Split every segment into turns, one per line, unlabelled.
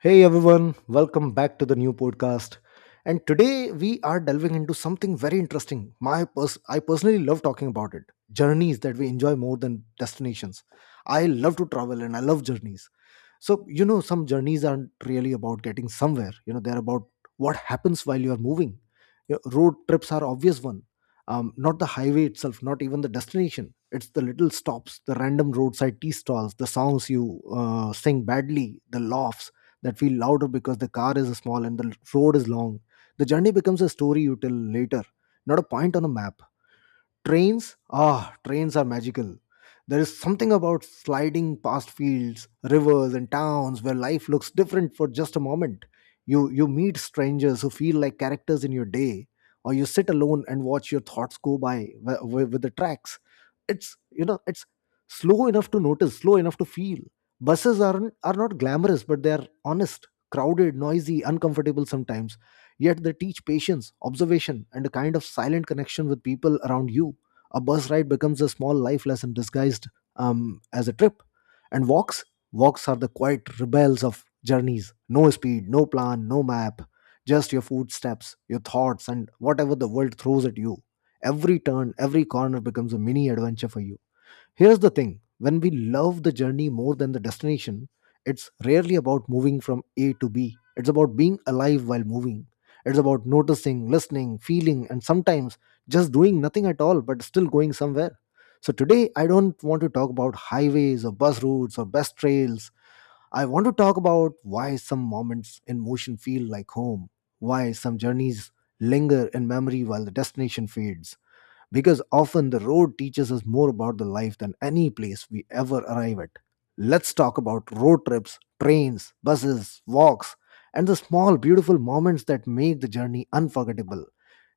Hey everyone, welcome back to the new podcast. And today we are delving into something very interesting. I personally love talking about it. Journeys that we enjoy more than destinations. I love to travel and I love journeys, so you know, some journeys aren't really about getting somewhere, you know, they're about what happens while you're moving. Your road trips are obvious one. Not the highway itself, not even the destination, it's the little stops, the random roadside tea stalls, the songs you sing badly, the laughs that feel louder because the car is small and the road is long. The journey becomes a story you tell later, not a point on a map. Trains? Ah, trains are magical. There is something about sliding past fields, rivers, and towns where life looks different for just a moment. You meet strangers who feel like characters in your day, or you sit alone and watch your thoughts go by with the tracks. It's, you know, it's slow enough to notice, slow enough to feel. Buses are not glamorous, but they are honest, crowded, noisy, uncomfortable sometimes. Yet they teach patience, observation, and a kind of silent connection with people around you. A bus ride becomes a small life lesson disguised as a trip. And walks, walks are the quiet rebels of journeys. No speed, no plan, no map, just your footsteps, your thoughts, and whatever the world throws at you. Every turn, every corner becomes a mini adventure for you. Here's the thing: when we love the journey more than the destination, it's rarely about moving from A to B. It's about being alive while moving. It's about noticing, listening, feeling, and sometimes just doing nothing at all but still going somewhere. So today, I don't want to talk about highways or bus routes or best trails. I want to talk about why some moments in motion feel like home, why some journeys linger in memory while the destination fades, because often the road teaches us more about the life than any place we ever arrive at. Let's talk about road trips, trains, buses, walks, and the small, beautiful moments that make the journey unforgettable.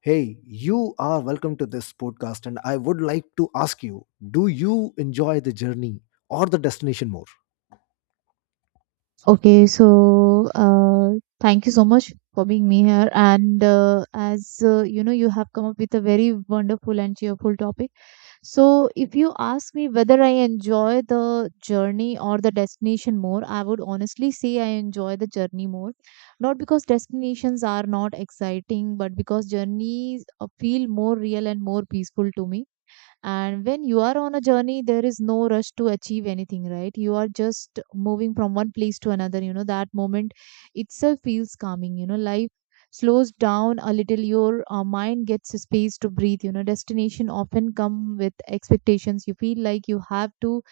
Hey, you are welcome to this podcast, and I would like to ask you, do you enjoy the journey or the destination more?
Okay, so thank you so much for being me here. And as you know, you have come up with a very wonderful and cheerful topic. So, if you ask me whether I enjoy the journey or the destination more, I would honestly say I enjoy the journey more. Not because destinations are not exciting, but because journeys feel more real and more peaceful to me, and when you are on a journey, there is no rush to achieve anything, right? You are just moving from one place to another. You know, that moment itself feels calming. You know, life slows down a little. Your mind gets a space to breathe. You know, destination often come with expectations. You feel like you have to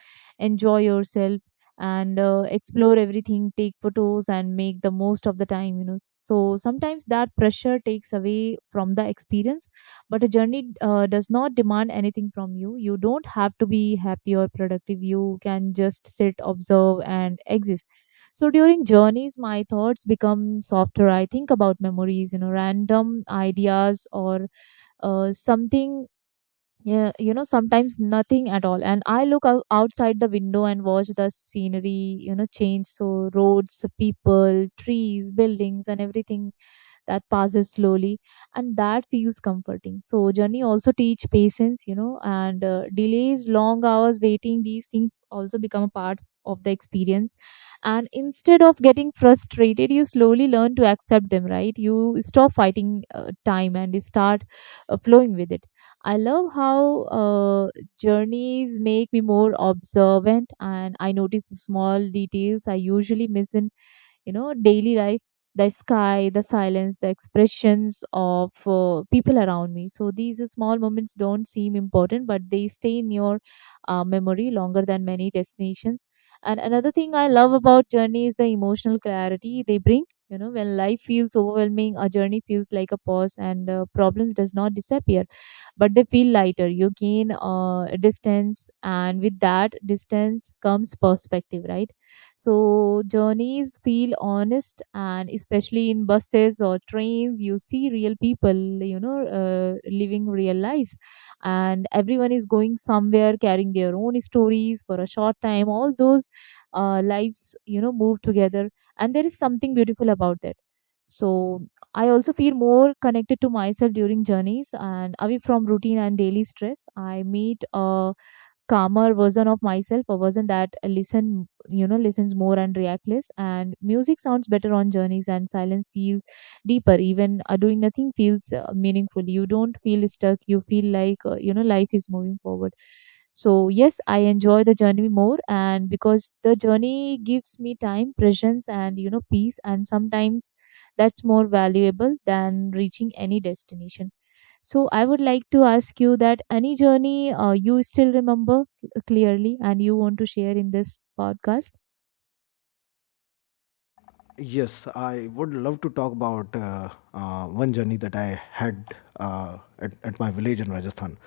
enjoy yourself and explore everything, take photos, and make the most of the time. You know, so sometimes that pressure takes away from the experience, but a journey does not demand anything from you. You don't have to be happy or productive. You can just sit, observe, and exist. So during journeys my thoughts become softer. I think about memories, you know, random ideas, or something, yeah, you know, sometimes nothing at all. And I look outside the window and watch the scenery, you know, change. So roads, people, trees, buildings, and everything that passes slowly, and that feels comforting. So journey also teach patience, you know, and delays, long hours waiting, these things also become a part of the experience. And instead of getting frustrated, you slowly learn to accept them, right? You stop fighting time, and you start flowing with it. I love how journeys make me more observant, and I notice small details I usually miss in, you know, daily life. The sky, the silence, the expressions of people around me. So these small moments don't seem important, but they stay in your memory longer than many destinations. And another thing I love about journey is the emotional clarity they bring. You know, when life feels overwhelming, a journey feels like a pause, and problems does not disappear, but they feel lighter. You gain distance, and with that distance comes perspective, right? So journeys feel honest, and especially in buses or trains, you see real people, you know, living real lives, and everyone is going somewhere carrying their own stories for a short time. All those lives, you know, move together, and there is something beautiful about that. So I also feel more connected to myself during journeys and away from routine and daily stress. I meet calmer version of myself, a version that listen, you know, listens more and react less. And music sounds better on journeys, and silence feels deeper. Even doing nothing feels meaningful. You don't feel stuck. You feel like you know, life is moving forward. So yes, I enjoy the journey more, and because the journey gives me time, presence, and, you know, peace, and sometimes that's more valuable than reaching any destination. So I would like to ask you that any journey you still remember clearly and you want to share in this podcast?
Yes, I would love to talk about one journey that I had at my village in Rajasthan.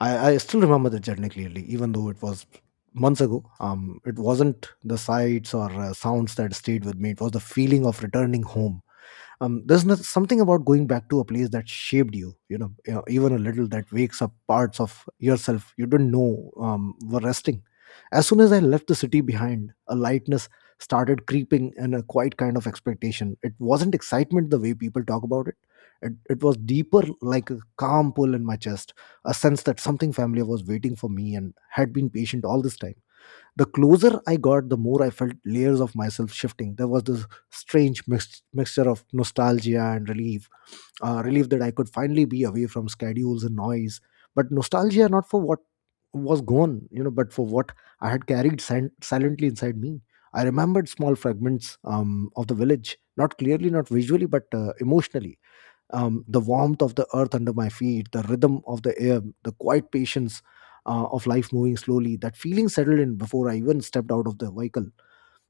I still remember the journey clearly, even though it was months ago. It wasn't the sights or sounds that stayed with me, it was the feeling of returning home. There's not something about going back to a place that shaped you, you know, even a little, that wakes up parts of yourself you didn't know were resting. As soon as I left the city behind, a lightness started creeping, and a quiet kind of expectation. It wasn't excitement the way people talk about it, it was deeper, like a calm pull in my chest, a sense that something familiar was waiting for me and had been patient all this time. The closer I got, the more I felt layers of myself shifting. There was this strange mixture of nostalgia and relief. Relief that I could finally be away from schedules and noise, but nostalgia not for what was gone, you know, but for what I had carried silently inside me. I remembered small fragments of the village, not clearly, not visually, but emotionally. The warmth of the earth under my feet, the rhythm of the air, the quiet patience of life moving slowly. That feeling settled in before I even stepped out of the vehicle.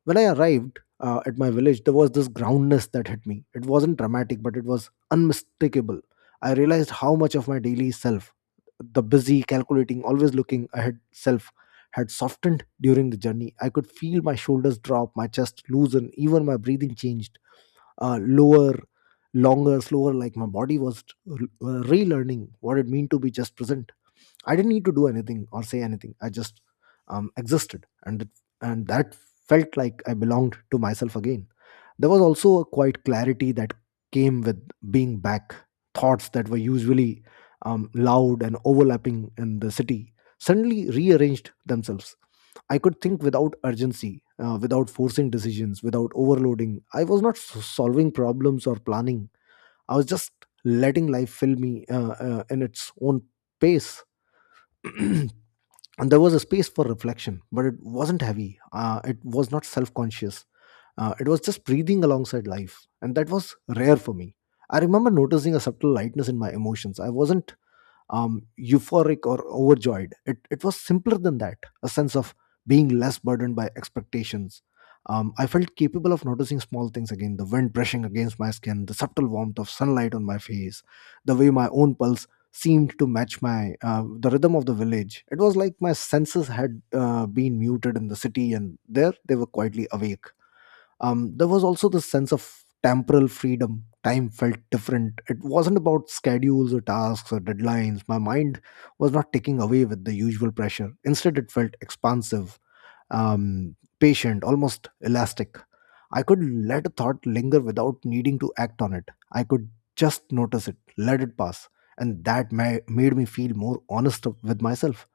When I arrived at my village, there was this groundness that hit me. It wasn't dramatic, but it was unmistakable. I realized how much of my daily self, the busy, calculating, always looking ahead self, had softened during the journey. I could feel my shoulders drop, my chest loosen, even my breathing changed, lower, longer, slower, like my body was relearning what it meant to be just present. I didn't need to do anything or say anything, I just existed, and that felt like I belonged to myself again. There was also a quiet clarity that came with being back. Thoughts that were usually loud and overlapping in the city suddenly rearranged themselves. I could think without urgency, without forcing decisions, without overloading. I was not solving problems or planning. I was just letting life fill me in its own pace. And there was a space for reflection, but it wasn't heavy. It was not self conscious. It was just breathing alongside life. And that was rare for me. I remember noticing a subtle lightness in my emotions. I wasn't euphoric or overjoyed. It was simpler than that, a sense of being less burdened by expectations. I felt capable of noticing small things again: the wind brushing against my skin, the subtle warmth of sunlight on my face, the way my own pulse seemed to match my the rhythm of the village. It was like my senses had been muted in the city, and there they were, quietly awake. There was also the sense of temporal freedom. Time felt different. It wasn't about schedules or tasks or deadlines. My mind was not taking away with the usual pressure. Instead, it felt expansive, patient, almost elastic. I could let a thought linger without needing to act on it. I could just notice it, let it pass, and that made me feel more honest with myself.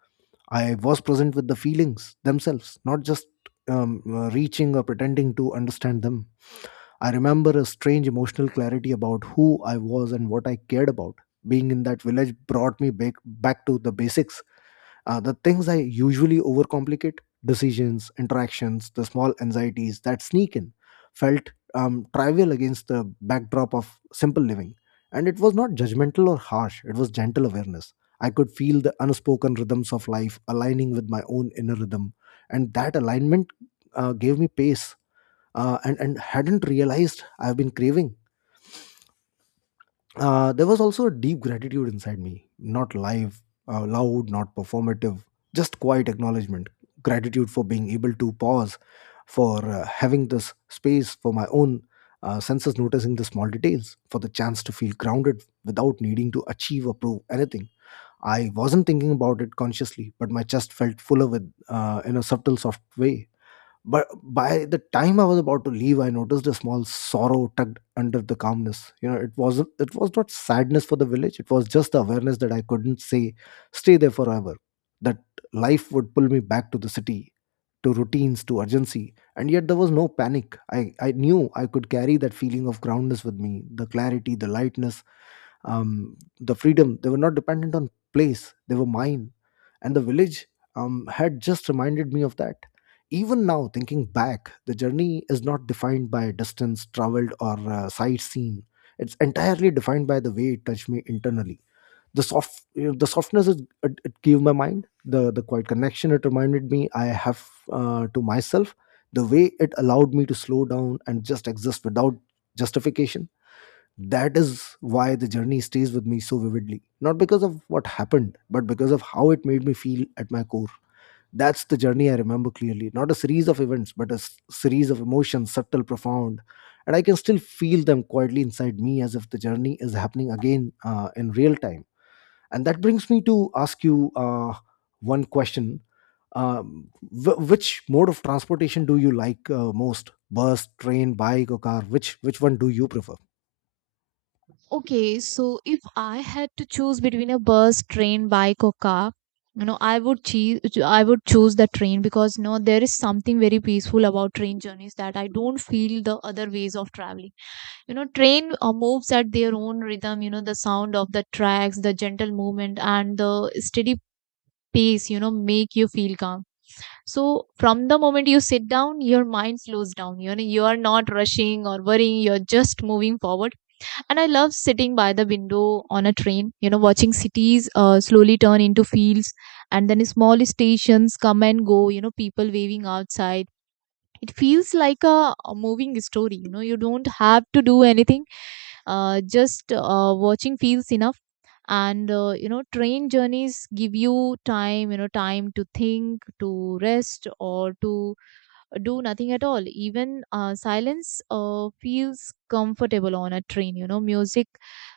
I was present with the feelings themselves, not just reaching or pretending to understand them. I remember a strange emotional clarity about who I was and what I cared about. Being in that village brought me back, back to the basics, the things I usually overcomplicate: decisions, interactions, the small anxieties that sneak in felt trivial against the backdrop of simple living. And it was not judgmental or harsh, it was gentle awareness. I could feel the unspoken rhythms of life aligning with my own inner rhythm, and that alignment gave me pace and hadn't realized I've been craving. There was also a deep gratitude inside me, not live, loud, not performative, just quiet acknowledgement. Gratitude for being able to pause, for having this space for my own senses noticing the small details, for the chance to feel grounded without needing to achieve or prove anything. I wasn't thinking about it consciously, but my chest felt fuller with, in a subtle, soft way. But by the time I was about to leave, I noticed a small sorrow tucked under the calmness. You know, it was not sadness for the village. It was just the awareness that I couldn't say stay there forever. That life would pull me back to the city, to routines, to urgency. And yet there was no panic. I knew I could carry that feeling of groundness with me, the clarity, the lightness, the freedom. They were not dependent on place, they were mine, and the village had just reminded me of that. Even now, thinking back, the journey is not defined by distance traveled or sightseeing. It's entirely defined by the way it touched me internally, the softness it gave my mind, the quiet connection it reminded me I have to myself, the way it allowed me to slow down and just exist without justification. That is why the journey stays with me so vividly, not because of what happened, but because of how it made me feel at my core. That's the journey I remember clearly, not a series of events but a series of emotions, subtle, profound, and I can still feel them quietly inside me, as if the journey is happening again in real time. And that brings me to ask you one question. Which mode of transportation do you like most? Bus, train, bike, or car? Which one do you prefer?
Okay, so if I had to choose between a bus, train, bike, or car, you know, I would choose the train, because no, there is something very peaceful about train journeys that I don't feel the other ways of traveling. You know, train moves at their own rhythm. You know, the sound of the tracks, the gentle movement, and the steady pace, you know, make you feel calm. So from the moment you sit down, your mind slows down. You know, you are not rushing or worrying. You're just moving forward. And I love sitting by the window on a train, you know, watching cities slowly turn into fields, and then small stations come and go. You know, people waving outside, it feels like a moving story. You know, you don't have to do anything, just watching feels enough. And you know, train journeys give you time, you know, time to think, to rest, or to do nothing at all. Even silence feels comfortable on a train. You know, music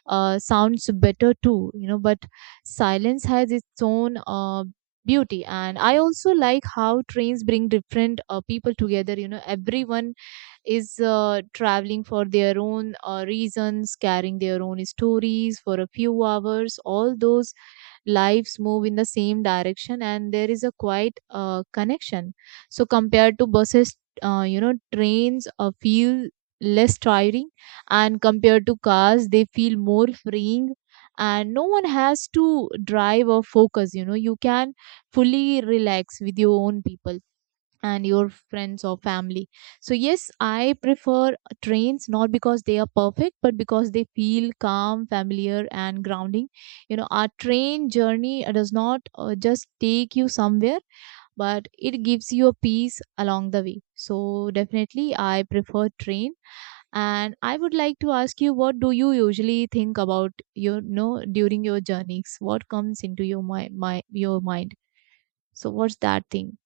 sounds better too, you know, but silence has its own beauty. And I also like how trains bring different people together. You know, everyone is traveling for their own reasons, carrying their own stories for a few hours. All those lives move in the same direction, and there is a quite connection. So compared to buses, you know, trains feel less tiring, and compared to cars they feel more freeing. And no one has to drive or focus. You know, you can fully relax with your own people and your friends or family. So, yes, I prefer trains, not because they are perfect, but because they feel calm, familiar, and grounding. You know, our train journey does not just take you somewhere, but it gives you a peace along the way. So, definitely, I prefer train. And I would like to ask you, what do you usually think about, you know, during your journeys? What comes into your my, my your mind? So, what's that thing?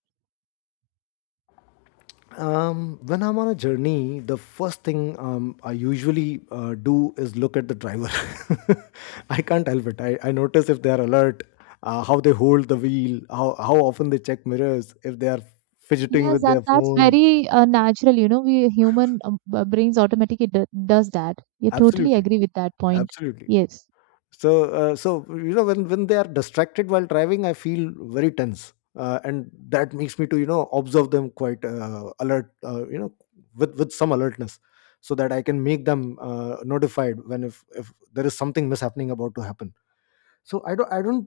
When I'm on a journey, the first thing I usually do is look at the driver. I can't help it. I notice if they are alert, how they hold the wheel, how often they check mirrors, if they are fidgeting
Yes,
with
and
their
that's
phone.
very natural. You know, we human brains automatically d does that. You totally
Absolutely.
agree with that point.
Absolutely.
Yes.
So you know when they are distracted while driving, I feel very tense, and that makes me to observe them quite alert, with some alertness, so that I can make them notified when, if there is something mishappening about to happen. So I don't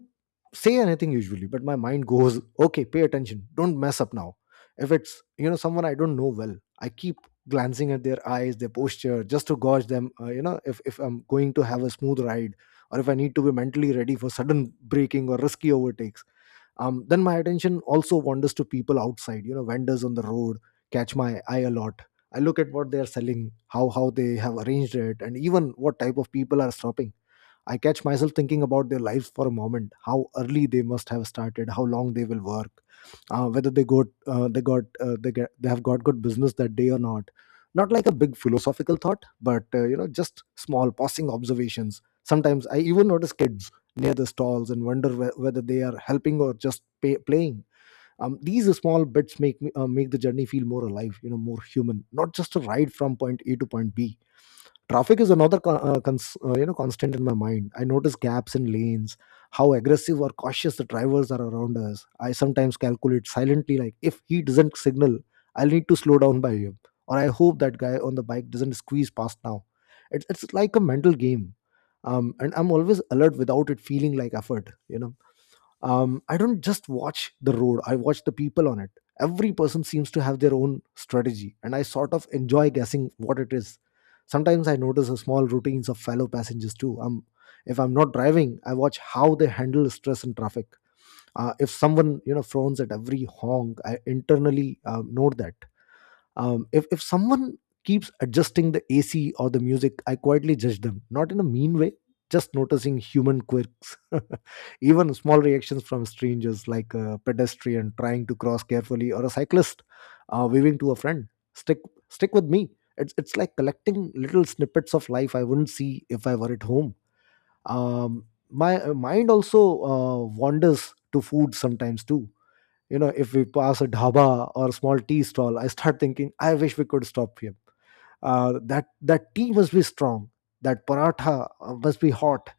say anything usually, but my mind goes, okay, pay attention, don't mess up now. If it's, you know, someone I don't know well, I keep glancing at their eyes, their posture, just to gauge them, if I'm going to have a smooth ride or if I need to be mentally ready for sudden braking or risky overtakes. Then my attention also wanders to people outside, you know, vendors on the road catch my eye a lot. I look at what they are selling, how they have arranged it, and even what type of people are stopping. I catch myself thinking about their lives for a moment, how early they must have started, how long they will work, whether they got they got they get they have got good business that day or not. Not like a big philosophical thought, but just small passing observations. Sometimes I even notice kids near the stalls and wonder whether they are helping or just playing. These small bits make me make the journey feel more alive, you know, more human, not just a ride from point A to point B. Traffic is another constant in my mind. I notice gaps in lanes, how aggressive or cautious the drivers are around us. I sometimes calculate silently, like, if he doesn't signal, I'll need to slow down by him, or I hope that guy on the bike doesn't squeeze past now. It's like a mental game. And I'm always alert without it feeling like effort, you know. I don't just watch the road, I watch the people on it. Every person seems to have their own strategy, and I sort of enjoy guessing what it is. Sometimes I notice the small routines of fellow passengers too. If I'm not driving, I watch how they handle stress and traffic. If someone, you know, frowns at every honk, I internally note that. If someone keeps adjusting the AC or the music, I quietly judge them, not in a mean way, just noticing human quirks. Even small reactions from strangers, like a pedestrian trying to cross carefully or a cyclist waving to a friend, stick stick with me. It's like collecting little snippets of life I wouldn't see if I were at home. um, my mind also wanders to food sometimes too. You know, if we pass a dhaba or a small tea stall, I start thinking, I wish we could stop here. That tea must be strong, that paratha must be hot.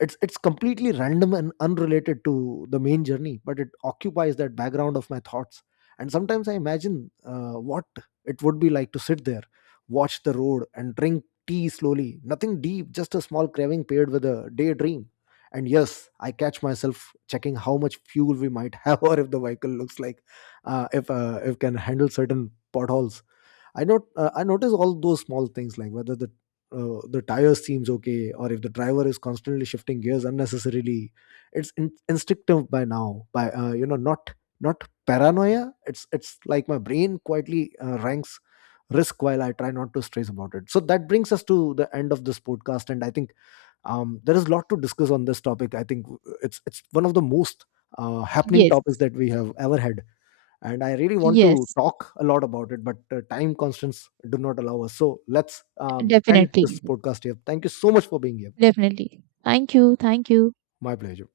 It's completely random and unrelated to the main journey, but it occupies that background of my thoughts. And sometimes I imagine what it would be like to sit there, watch the road and drink tea slowly. Nothing deep, just a small craving paired with a daydream. And yes, I catch myself checking how much fuel we might have or if the vehicle looks like, if can handle certain potholes. I not I notice all those small things, like whether the tire seems okay or if the driver is constantly shifting gears unnecessarily. It's instinctive by now. By not paranoia. It's like my brain quietly ranks risk while I try not to stress about it. So that brings us to the end of this podcast, and I think there is a lot to discuss on this topic. I think it's one of the most happening
Yes,
topics that we have ever had, and I really want to
yes,
talk a lot about it, but time constraints do not allow us. So let's end this
definitely,
podcast here. Thank you so much for being here.
definitely. Thank you, thank you.
My pleasure.